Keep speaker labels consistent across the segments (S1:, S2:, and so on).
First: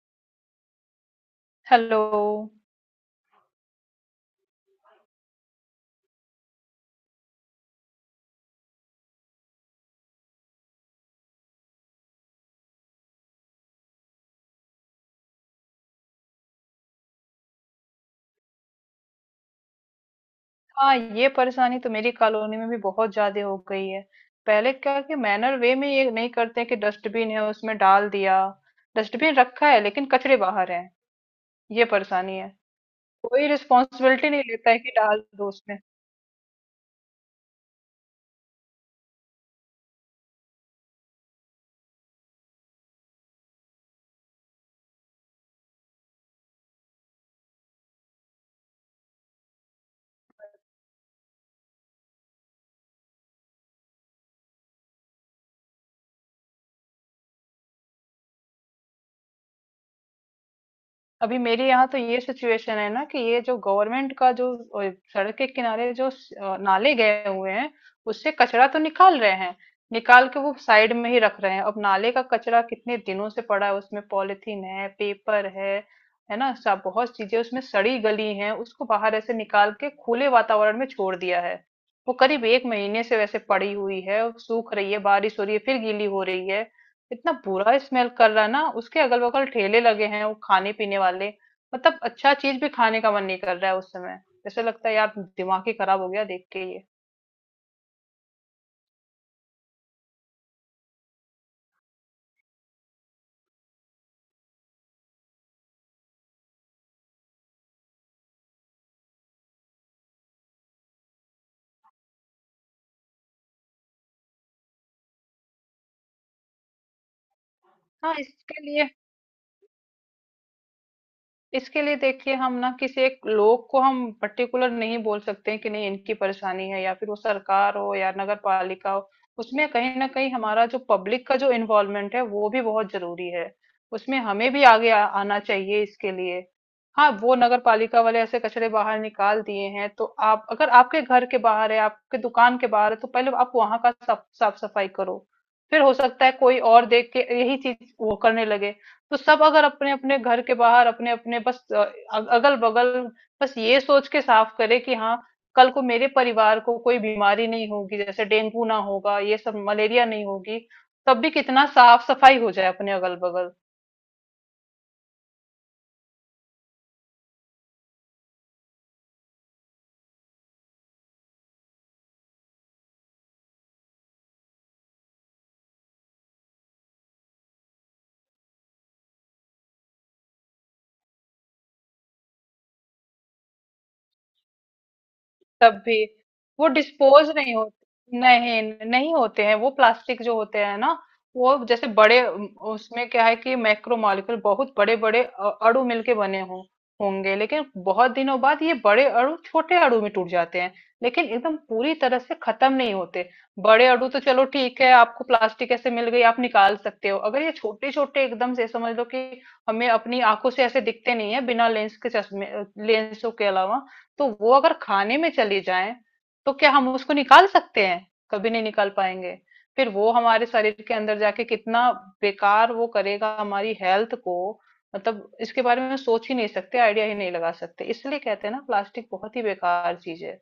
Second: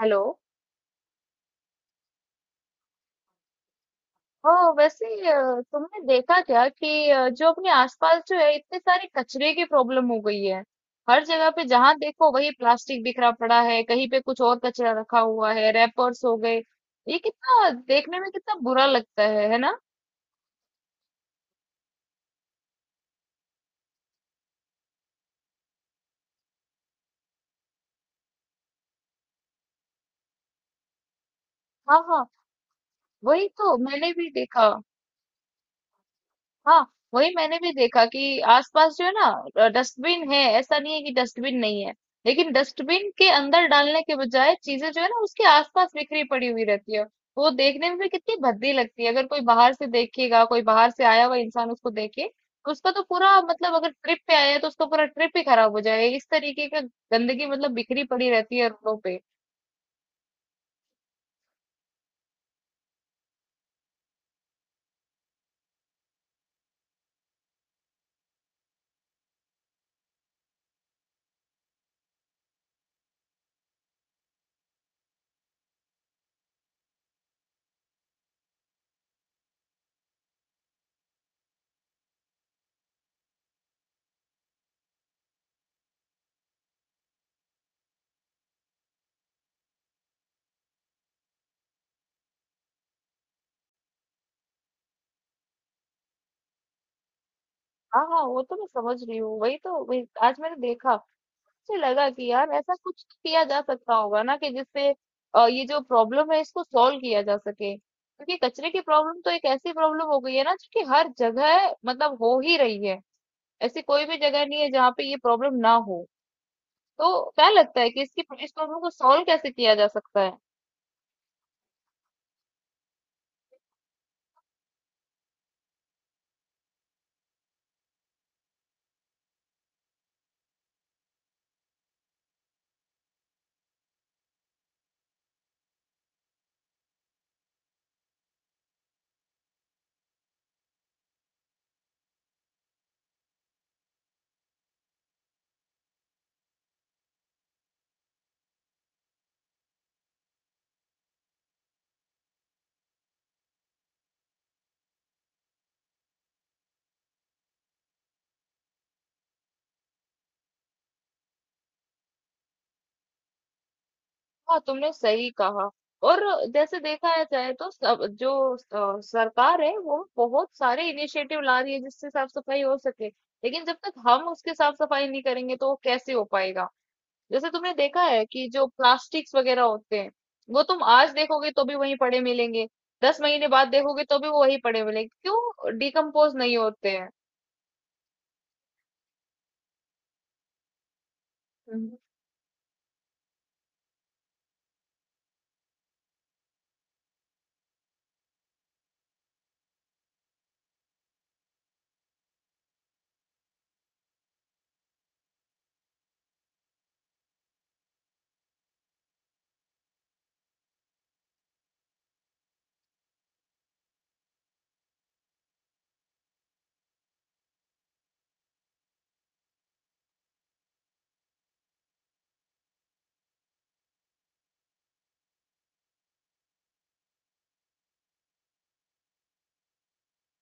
S1: Hello.
S2: Hello.
S1: Oh वैसे तुमने देखा क्या कि जो अपने आसपास जो है इतने सारे कचरे की प्रॉब्लम हो गई है। हर जगह पे जहां देखो वही प्लास्टिक बिखरा पड़ा है, कहीं पे कुछ और कचरा रखा हुआ है, रैपर्स हो गए। ये कितना देखने में कितना बुरा लगता है ना।
S2: हाँ, ये परेशानी तो मेरी कॉलोनी में भी बहुत ज्यादा हो गई है। पहले क्या कि मैनर वे में ये नहीं करते कि डस्टबिन है उसमें डाल दिया। डस्टबिन रखा है लेकिन कचरे बाहर है। ये
S1: हाँ हाँ,
S2: परेशानी है। कोई
S1: वही तो मैंने भी
S2: रिस्पॉन्सिबिलिटी नहीं
S1: देखा।
S2: लेता है कि डाल दो।
S1: हाँ, वही मैंने भी देखा कि आसपास जो है ना डस्टबिन है, ऐसा नहीं है कि डस्टबिन नहीं है। लेकिन डस्टबिन के अंदर डालने के बजाय चीजें जो है ना उसके आसपास बिखरी पड़ी हुई रहती है। वो देखने में भी कितनी भद्दी लगती है, अगर कोई बाहर से देखेगा, कोई बाहर से आया हुआ इंसान उसको देखे तो उसका तो पूरा मतलब अगर ट्रिप पे आया है तो उसका पूरा ट्रिप ही खराब हो जाएगा। इस तरीके का गंदगी मतलब बिखरी पड़ी रहती है रोडों पे।
S2: अभी मेरे यहाँ तो ये सिचुएशन है ना कि ये जो गवर्नमेंट का जो सड़क के किनारे जो नाले गए हुए हैं। उससे कचरा तो निकाल रहे हैं, निकाल के वो साइड में ही रख रहे हैं। अब नाले का कचरा कितने दिनों से पड़ा है, उसमें पॉलिथीन है, पेपर है ना, सब बहुत चीजें उसमें सड़ी गली हैं। उसको बाहर ऐसे निकाल के खुले वातावरण में छोड़ दिया है। वो करीब एक महीने से वैसे पड़ी हुई है, सूख रही है, बारिश हो रही है, फिर गीली हो रही है। इतना बुरा स्मेल कर रहा है ना। उसके अगल बगल ठेले लगे हैं वो खाने पीने वाले। मतलब अच्छा चीज भी खाने का मन नहीं कर रहा है उस समय। ऐसा लगता है यार, दिमाग ही खराब हो गया देख के ये।
S1: हाँ हाँ, वो तो मैं समझ रही हूँ, वही तो, वही आज मैंने देखा। मुझे लगा कि यार ऐसा कुछ किया जा सकता होगा ना कि जिससे ये जो प्रॉब्लम है इसको सॉल्व किया जा सके, क्योंकि कचरे की प्रॉब्लम तो एक ऐसी प्रॉब्लम हो गई है ना जो कि हर जगह मतलब हो ही रही है। ऐसी कोई भी जगह नहीं है जहाँ पे ये प्रॉब्लम ना हो। तो क्या लगता है कि
S2: हाँ,
S1: इसकी इस प्रॉब्लम को सॉल्व कैसे किया जा सकता है?
S2: इसके लिए देखिए, हम ना किसी एक लोग को हम पर्टिकुलर नहीं बोल सकते हैं कि नहीं इनकी परेशानी है, या फिर वो सरकार हो या नगर पालिका हो। उसमें कहीं ना कहीं हमारा जो पब्लिक का जो इन्वॉल्वमेंट है वो भी बहुत जरूरी है। उसमें हमें भी आगे आना चाहिए इसके लिए। हाँ, वो नगर पालिका वाले ऐसे कचरे बाहर निकाल दिए हैं तो आप अगर आपके घर के बाहर है, आपके दुकान के बाहर है, तो पहले आप वहां का साफ साफ सफाई करो। फिर हो सकता है कोई और देख के यही चीज वो करने लगे। तो सब अगर अपने अपने घर के बाहर अपने अपने बस अगल बगल बस ये सोच के साफ करे कि हाँ, कल को मेरे परिवार को कोई बीमारी नहीं होगी, जैसे डेंगू ना होगा, ये सब मलेरिया नहीं होगी। तब भी कितना साफ सफाई हो जाए अपने अगल बगल।
S1: हाँ, तुमने सही कहा। और जैसे देखा है जाए तो सब जो सरकार है वो बहुत सारे इनिशिएटिव ला रही है जिससे साफ सफाई हो सके, लेकिन जब तक हम उसके साफ सफाई नहीं करेंगे तो वो कैसे हो पाएगा। जैसे तुमने देखा है कि जो प्लास्टिक्स वगैरह होते हैं, वो तुम आज देखोगे तो भी वहीं पड़े मिलेंगे, 10 महीने बाद देखोगे तो भी वो वहीं पड़े मिलेंगे, क्यों?
S2: तब भी
S1: डिकम्पोज नहीं
S2: वो
S1: होते
S2: डिस्पोज नहीं होते, नहीं नहीं होते हैं। वो प्लास्टिक जो होते हैं ना, वो जैसे
S1: हैं।
S2: बड़े उसमें क्या है कि मैक्रो मॉलिक्यूल बहुत बड़े बड़े अणु मिलके बने हों होंगे, लेकिन बहुत दिनों बाद ये बड़े अणु छोटे अणु में टूट जाते हैं, लेकिन एकदम पूरी तरह से खत्म नहीं होते। बड़े अणु तो चलो ठीक है, आपको प्लास्टिक ऐसे मिल गई, आप निकाल सकते हो। अगर ये छोटे छोटे एकदम से समझ लो कि हमें अपनी आंखों से ऐसे दिखते नहीं है बिना लेंस के, चश्मे लेंसों के अलावा, तो वो अगर खाने में चली जाए तो क्या हम उसको निकाल सकते हैं? कभी नहीं निकाल पाएंगे। फिर वो हमारे शरीर के अंदर जाके कितना बेकार वो करेगा हमारी हेल्थ को। मतलब इसके बारे में सोच ही नहीं सकते, आइडिया ही नहीं लगा सकते। इसलिए कहते हैं ना, प्लास्टिक बहुत ही बेकार चीज है।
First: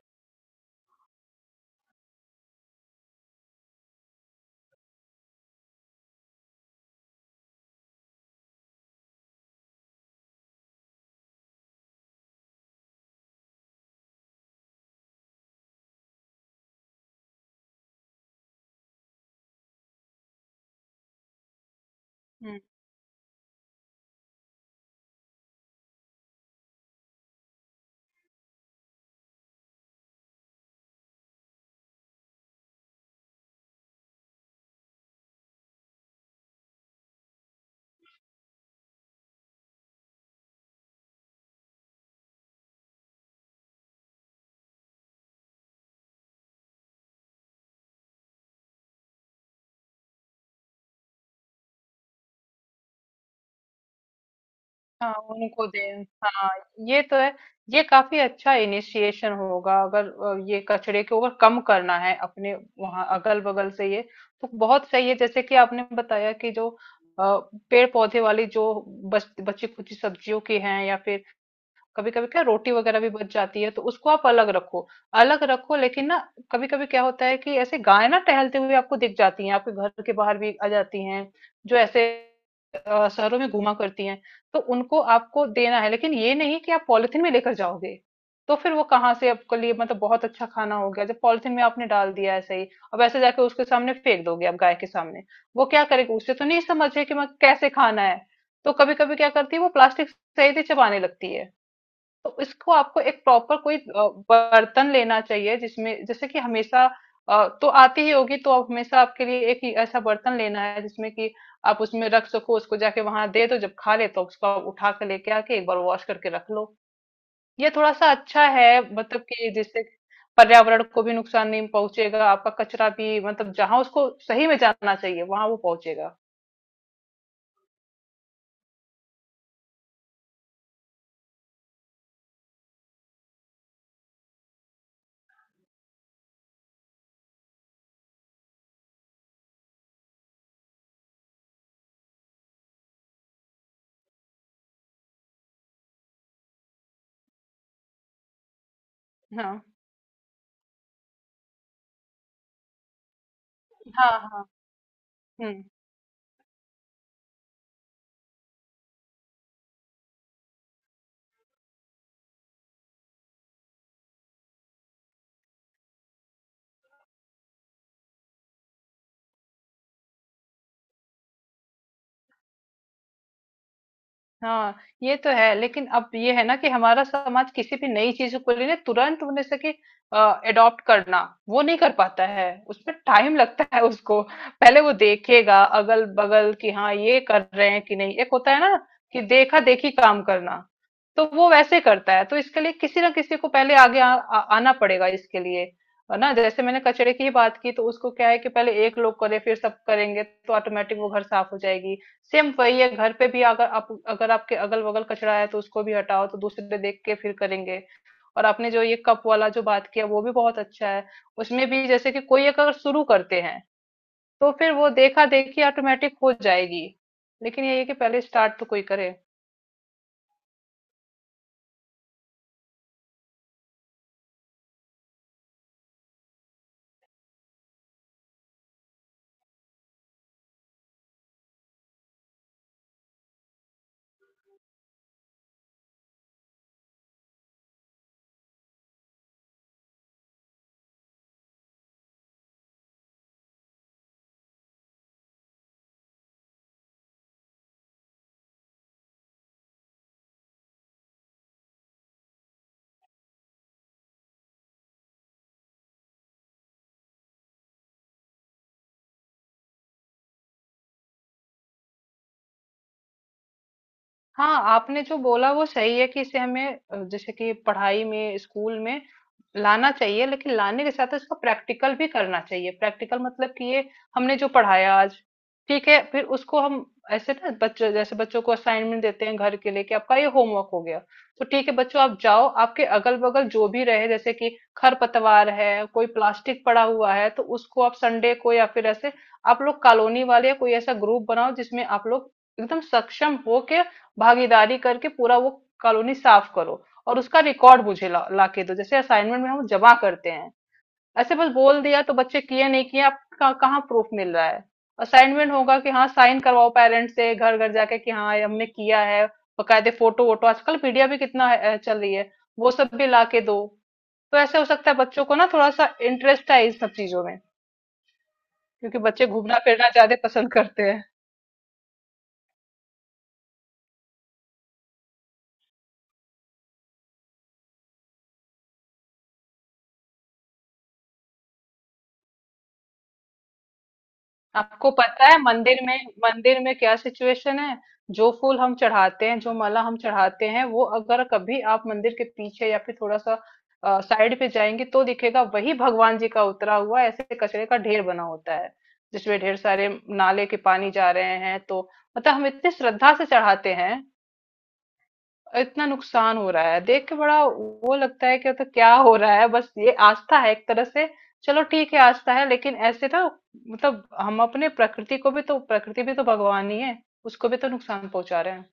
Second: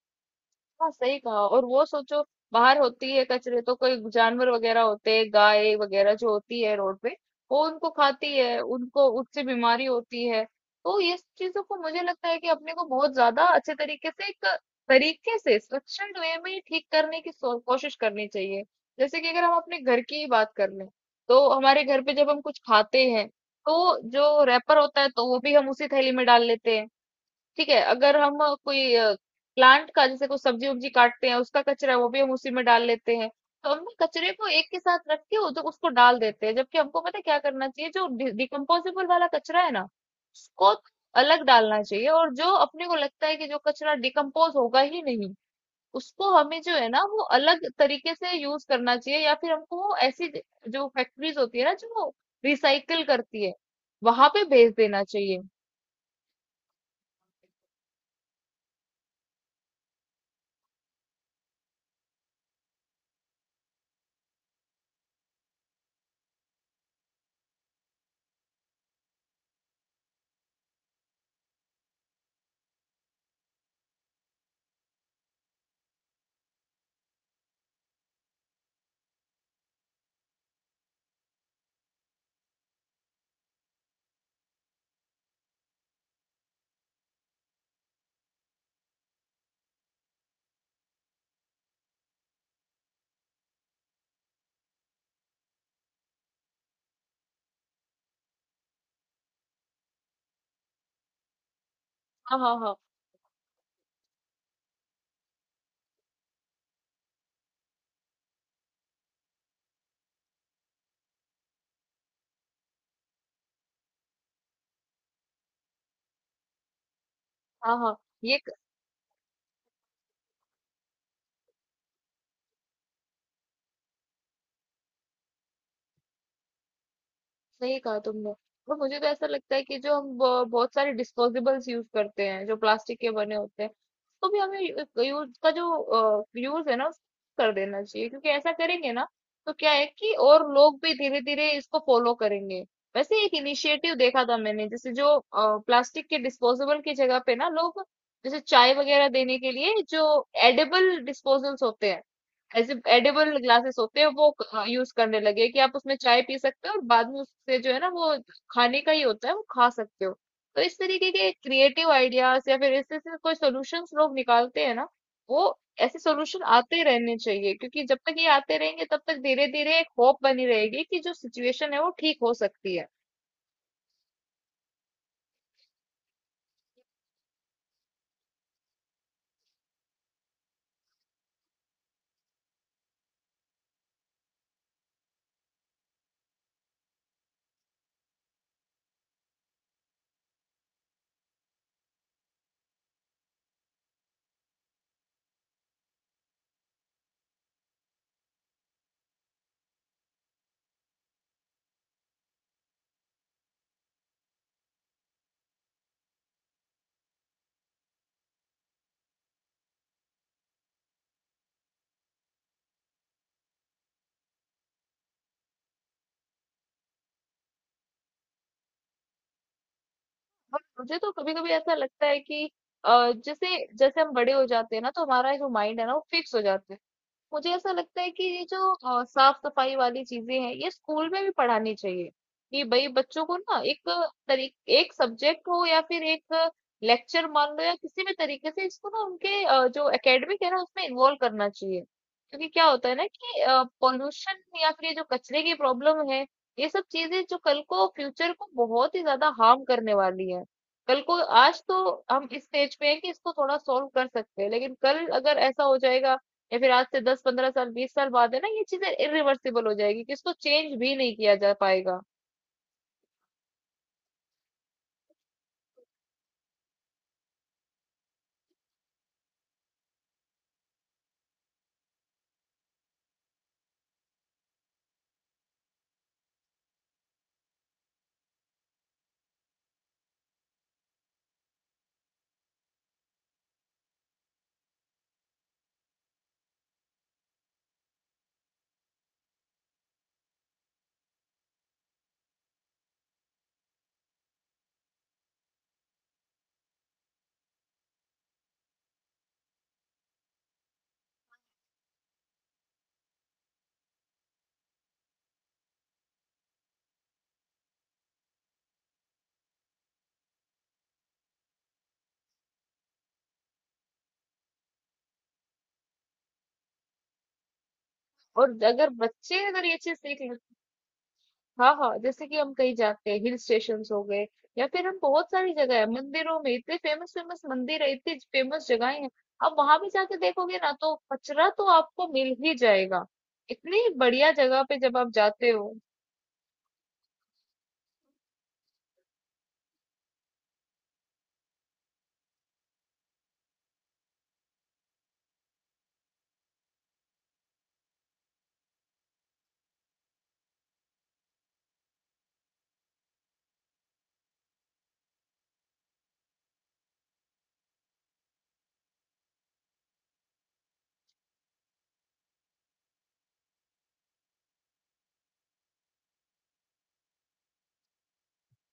S1: हाँ, सही कहा। और वो सोचो, बाहर होती है कचरे तो कोई जानवर वगैरह होते हैं, गाय वगैरह जो होती है रोड पे, वो उनको खाती है, उनको उससे बीमारी होती है। तो ये सब चीजों को मुझे लगता है कि अपने को बहुत ज्यादा अच्छे तरीके से एक तरीके से स्ट्रक्चर्ड वे में ठीक करने की कोशिश करनी चाहिए। जैसे कि अगर हम अपने घर की ही बात कर लें, तो हमारे घर पे जब हम कुछ खाते हैं तो जो रैपर होता है तो वो भी हम उसी थैली में डाल लेते हैं। ठीक है, अगर हम कोई प्लांट का जैसे कोई सब्जी उब्जी काटते हैं उसका कचरा है वो भी हम उसी में डाल लेते हैं। तो हम ना कचरे को एक के साथ रख के उधर उसको डाल देते हैं, जबकि हमको पता है क्या करना चाहिए। जो डिकम्पोजेबल वाला कचरा है ना उसको अलग डालना चाहिए, और जो अपने को लगता है कि जो कचरा डिकम्पोज होगा ही नहीं, उसको हमें जो है ना वो अलग तरीके से यूज करना चाहिए, या फिर हमको वो ऐसी जो फैक्ट्रीज होती है ना जो रिसाइकल करती है वहां पे भेज देना
S2: हाँ,
S1: चाहिए।
S2: उनको दें, हाँ। ये तो है। ये काफी अच्छा इनिशिएशन होगा अगर ये कचरे को अगर कम करना है अपने वहां अगल बगल से ये। तो बहुत सही है जैसे कि आपने बताया कि जो अ, पेड़ पौधे वाली जो बची खुची सब्जियों की हैं, या फिर कभी कभी क्या रोटी वगैरह भी बच जाती है, तो उसको आप अलग रखो। अलग रखो लेकिन ना कभी कभी क्या होता है कि ऐसे गाय ना टहलते हुए आपको दिख जाती हैं, आपके घर के बाहर भी आ जाती हैं, जो ऐसे शहरों में घुमा करती हैं। तो उनको आपको देना है, लेकिन ये नहीं कि आप पॉलिथीन में लेकर जाओगे। तो फिर वो कहाँ से आपके लिए मतलब बहुत अच्छा खाना हो गया जब पॉलिथीन में आपने डाल दिया ऐसे ही। अब ऐसे जाके उसके सामने फेंक दोगे आप गाय के सामने, वो क्या करेगी? उसे तो नहीं समझे कि मैं कैसे खाना है। तो कभी कभी क्या करती है, वो प्लास्टिक सही से चबाने लगती है। तो
S1: हाँ हाँ
S2: इसको
S1: हाँ,
S2: आपको एक प्रॉपर कोई बर्तन लेना चाहिए जिसमें जैसे कि हमेशा तो आती ही होगी, तो आप हमेशा आपके लिए एक ही ऐसा बर्तन लेना है जिसमें कि आप उसमें रख सको। उसको जाके वहां दे दो, जब खा ले तो उसको आप उठा के लेके आके एक बार वॉश करके रख लो। ये
S1: हाँ
S2: थोड़ा
S1: हाँ,
S2: सा
S1: ये
S2: अच्छा है। मतलब कि जिससे पर्यावरण को भी नुकसान नहीं पहुंचेगा, आपका कचरा भी मतलब जहां उसको सही में जाना चाहिए वहां वो पहुंचेगा।
S1: सही कहा तुमने। और मुझे तो ऐसा लगता है कि जो हम बहुत सारे डिस्पोजेबल्स यूज करते हैं जो प्लास्टिक के बने होते हैं, उसको भी हमें यूज का जो यूज है ना उसको कर देना चाहिए, क्योंकि ऐसा करेंगे ना तो क्या है कि और लोग भी धीरे धीरे इसको फॉलो करेंगे। वैसे एक इनिशिएटिव देखा था मैंने, जैसे जो प्लास्टिक के डिस्पोजेबल की जगह पे ना लोग, जैसे चाय वगैरह देने के
S2: हाँ
S1: लिए जो एडेबल डिस्पोजल्स होते हैं, ऐसे एडिबल ग्लासेस होते हैं,
S2: हाँ
S1: वो
S2: हाँ।
S1: यूज करने लगे कि
S2: हम्म।
S1: आप उसमें चाय पी सकते हो और बाद में उससे जो है ना वो खाने का ही होता है वो खा सकते हो। तो इस तरीके के क्रिएटिव आइडियाज या फिर इससे से कोई सोल्यूशंस लोग निकालते हैं ना, वो ऐसे सोल्यूशन आते रहने चाहिए, क्योंकि जब तक ये आते रहेंगे तब तक धीरे धीरे एक होप बनी रहेगी कि जो सिचुएशन है वो ठीक हो सकती है।
S2: हाँ, ये तो है, लेकिन अब ये है ना कि हमारा समाज किसी भी नई चीज को लेने, तुरंत उन्हें से कि अडॉप्ट करना वो नहीं कर पाता है, उसमें टाइम लगता है उसको। पहले वो देखेगा अगल बगल कि हाँ, ये कर रहे हैं कि नहीं। एक होता है ना कि देखा देखी काम करना, तो वो वैसे करता है। तो इसके लिए किसी ना किसी को पहले आगे आ, आ, आना पड़ेगा इसके लिए। है ना, जैसे मैंने कचरे की ही बात की, तो उसको क्या है कि पहले एक लोग करे फिर सब करेंगे, तो ऑटोमेटिक वो घर साफ हो जाएगी। सेम वही है घर पे भी, अगर आप अगर आपके अगल बगल कचरा है तो उसको भी हटाओ, तो दूसरे देख के फिर करेंगे। और आपने जो ये कप वाला जो बात किया वो भी बहुत अच्छा है। उसमें भी जैसे कि कोई एक अगर शुरू करते हैं, तो फिर वो देखा देखी ऑटोमेटिक हो जाएगी। लेकिन ये है कि पहले स्टार्ट तो कोई करे।
S1: और मुझे तो कभी कभी ऐसा लगता है कि जैसे जैसे हम बड़े हो जाते हैं ना तो हमारा जो माइंड है ना वो फिक्स हो जाता है। मुझे ऐसा लगता है कि ये जो साफ-सफाई वाली चीज़ें हैं, ये स्कूल में भी पढ़ानी चाहिए, कि भई बच्चों को ना एक तरी एक सब्जेक्ट हो या फिर एक लेक्चर मान लो, या किसी भी तरीके से इसको ना उनके जो एकेडमिक है ना उसमें इन्वॉल्व करना चाहिए। क्योंकि क्या होता है ना कि पॉल्यूशन या फिर ये जो कचरे की प्रॉब्लम है, ये सब चीज़ें जो कल को फ्यूचर को बहुत ही ज़्यादा हार्म करने वाली है। कल को, आज तो हम इस स्टेज पे हैं कि इसको थोड़ा सॉल्व कर सकते हैं, लेकिन कल अगर ऐसा हो जाएगा, या फिर आज से 10 15 साल 20 साल बाद, है ना, ये चीजें इरिवर्सिबल हो जाएगी कि इसको चेंज भी नहीं किया जा पाएगा।
S2: हाँ, आपने जो बोला वो सही है कि इसे हमें जैसे कि पढ़ाई में, स्कूल में लाना चाहिए, लेकिन लाने के साथ इसका प्रैक्टिकल भी करना चाहिए। प्रैक्टिकल मतलब कि ये हमने जो पढ़ाया आज, ठीक है, फिर उसको हम ऐसे ना बच्चों, जैसे बच्चों को असाइनमेंट देते हैं घर के लिए कि आपका ये होमवर्क हो गया, तो ठीक है बच्चों, आप जाओ, आपके अगल बगल जो भी रहे जैसे कि खरपतवार है, कोई प्लास्टिक पड़ा हुआ है, तो उसको आप संडे को या फिर ऐसे आप लोग कॉलोनी वाले या कोई ऐसा ग्रुप बनाओ जिसमें आप लोग एकदम सक्षम हो के भागीदारी करके पूरा वो कॉलोनी साफ करो, और उसका रिकॉर्ड मुझे ला के दो जैसे असाइनमेंट में हम जमा करते हैं। ऐसे बस बोल दिया तो बच्चे किए नहीं किए, आपका कहाँ प्रूफ मिल रहा है? असाइनमेंट होगा कि हाँ, साइन करवाओ पेरेंट्स से, घर घर जाके कि हाँ ये हमने किया है। बकायदे फोटो वोटो, आजकल पीडिया भी कितना चल रही है, वो सब भी ला के दो। तो ऐसे हो सकता है बच्चों को ना थोड़ा सा इंटरेस्ट है इन सब चीजों में,
S1: और अगर
S2: क्योंकि बच्चे
S1: बच्चे
S2: घूमना
S1: अगर ये
S2: फिरना
S1: चीज
S2: ज्यादा
S1: सीख ले।
S2: पसंद करते हैं।
S1: हाँ हाँ, जैसे कि हम कहीं जाते हैं, हिल स्टेशन हो गए, या फिर हम, बहुत सारी जगह है, मंदिरों में, इतने फेमस फेमस मंदिर है, इतनी फेमस जगहें हैं, अब वहां भी जाके देखोगे ना तो कचरा तो आपको मिल ही जाएगा, इतनी बढ़िया जगह पे
S2: आपको
S1: जब आप
S2: पता है
S1: जाते हो।
S2: मंदिर में, मंदिर में क्या सिचुएशन है? जो फूल हम चढ़ाते हैं, जो माला हम चढ़ाते हैं, वो अगर कभी आप मंदिर के पीछे या फिर थोड़ा सा साइड पे जाएंगे तो दिखेगा, वही भगवान जी का उतरा हुआ ऐसे कचरे का ढेर बना होता है जिसमें ढेर सारे नाले के पानी जा रहे हैं तो। मतलब हम इतनी श्रद्धा से चढ़ाते हैं, और इतना नुकसान हो रहा है देख के, बड़ा वो लगता है कि तो क्या हो रहा है, बस ये आस्था है एक तरह से। चलो ठीक है आस्था है, लेकिन ऐसे ना, मतलब हम अपने प्रकृति को भी तो, प्रकृति भी तो भगवान ही है, उसको भी तो नुकसान पहुंचा रहे हैं।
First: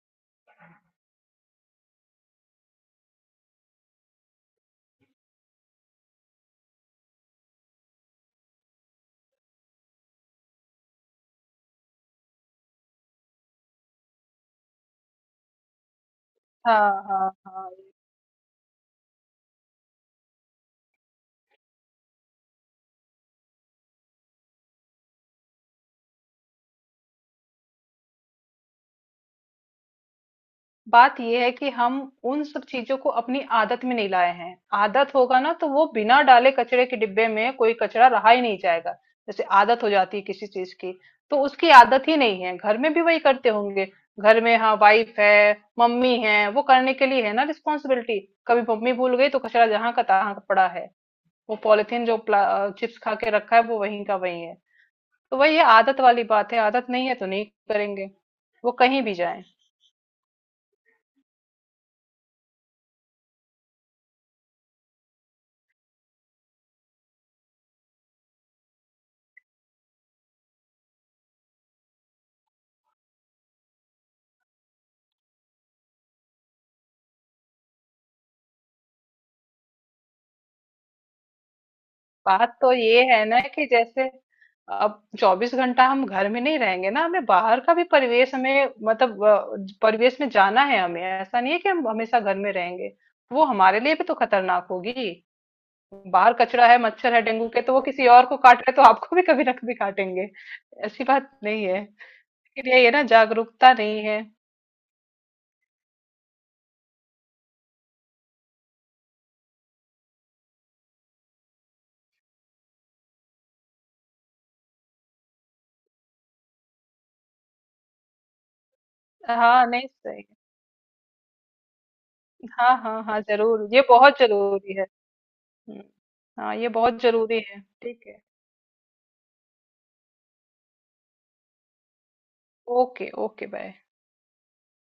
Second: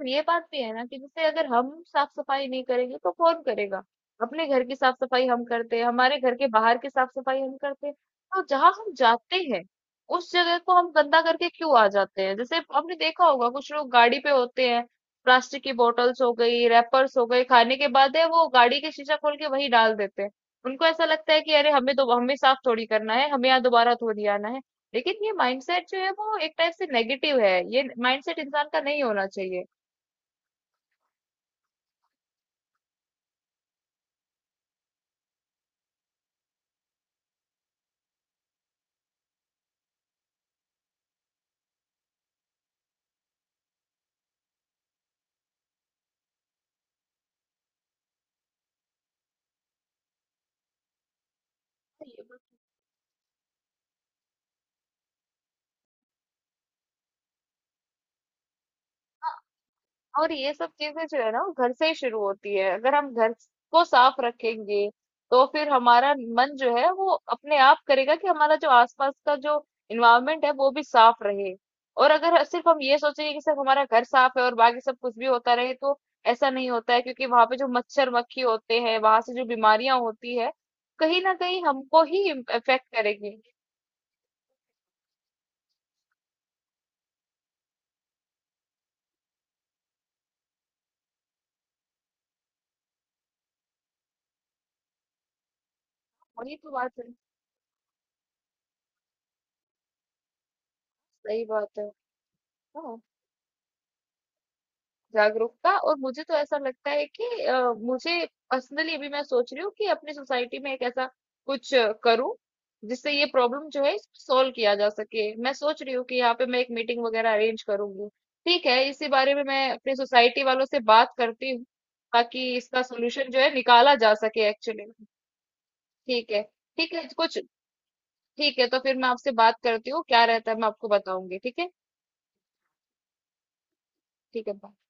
S1: और ये बात भी है ना कि जैसे अगर हम साफ-सफाई नहीं करेंगे तो कौन करेगा? अपने घर की साफ-सफाई हम करते हैं, हमारे घर के बाहर की साफ-सफाई हम करते हैं। तो जहाँ हम जाते हैं, उस जगह को हम गंदा करके क्यों आ जाते हैं? जैसे आपने देखा होगा कुछ लोग गाड़ी पे होते हैं, प्लास्टिक की बॉटल्स हो गई,
S2: हाँ
S1: रैपर्स हो
S2: हाँ
S1: गए,
S2: हाँ।
S1: खाने के बाद है वो गाड़ी के शीशा खोल के वहीं डाल देते हैं। उनको ऐसा लगता है कि अरे हमें दो, हमें साफ थोड़ी करना है, हमें यहाँ दोबारा थोड़ी आना है। लेकिन ये माइंडसेट जो है वो एक टाइप से नेगेटिव है, ये माइंडसेट इंसान का नहीं होना चाहिए।
S2: बात यह है कि हम उन सब चीजों को अपनी आदत में नहीं लाए हैं। आदत होगा ना तो वो बिना डाले कचरे के डिब्बे में कोई कचरा रहा ही नहीं जाएगा। जैसे आदत हो जाती है किसी चीज की, तो उसकी आदत ही नहीं है, घर में भी वही करते होंगे। घर में हाँ, वाइफ है, मम्मी है, वो करने के लिए है ना, रिस्पॉन्सिबिलिटी। कभी मम्मी भूल गई तो कचरा जहां का तहां पड़ा है। वो पॉलिथीन जो
S1: ये बस-
S2: चिप्स खा के रखा है वो वहीं का वहीं है। तो वही ये आदत वाली बात है, आदत नहीं है तो नहीं करेंगे, वो कहीं भी जाए।
S1: और ये सब चीजें जो है ना वो घर से ही शुरू होती है। अगर हम घर को साफ रखेंगे तो फिर हमारा मन जो है वो अपने आप करेगा कि हमारा जो आसपास का जो इन्वायरमेंट है वो भी साफ रहे। और अगर सिर्फ हम ये सोचेंगे कि सिर्फ हमारा घर साफ है और बाकी सब कुछ भी होता रहे तो ऐसा नहीं होता है, क्योंकि वहां पे जो मच्छर मक्खी होते हैं वहां से जो बीमारियां होती है कहीं ना कहीं हमको ही
S2: बात तो
S1: इफेक्ट
S2: ये है
S1: करेगी।
S2: ना कि जैसे अब चौबीस घंटा हम घर में नहीं रहेंगे ना, हमें बाहर का भी परिवेश, हमें मतलब परिवेश में जाना है। हमें ऐसा नहीं है कि हम हमेशा घर में रहेंगे। वो हमारे लिए भी तो खतरनाक होगी। बाहर
S1: वही
S2: कचरा
S1: तो
S2: है,
S1: बात है।
S2: मच्छर है, डेंगू के तो वो किसी और को काट रहे तो आपको भी कभी ना कभी काटेंगे। ऐसी बात
S1: सही
S2: नहीं
S1: बात
S2: है,
S1: है।
S2: लेकिन ये
S1: हाँ,
S2: ना जागरूकता नहीं है।
S1: जागरूकता। और मुझे तो ऐसा लगता है कि मुझे पर्सनली अभी मैं सोच रही हूँ कि अपनी सोसाइटी में एक ऐसा कुछ करूं जिससे ये प्रॉब्लम जो है सॉल्व किया जा सके। मैं सोच रही हूँ कि यहाँ पे मैं एक मीटिंग वगैरह अरेंज करूंगी। ठीक है, इसी बारे में
S2: हाँ,
S1: मैं
S2: नहीं,
S1: अपनी
S2: सही।
S1: सोसाइटी वालों से बात करती हूँ ताकि
S2: हाँ
S1: इसका
S2: हाँ हाँ,
S1: सोल्यूशन जो है
S2: जरूर, ये
S1: निकाला जा
S2: बहुत
S1: सके
S2: जरूरी है।
S1: एक्चुअली।
S2: हम्म,
S1: ठीक है।
S2: हाँ, ये
S1: ठीक
S2: बहुत
S1: है कुछ।
S2: जरूरी है। ठीक है।
S1: ठीक है, तो फिर मैं आपसे बात करती हूँ, क्या रहता है मैं आपको बताऊंगी, ठीक है।
S2: Okay okay, bye.
S1: ठीक है bye।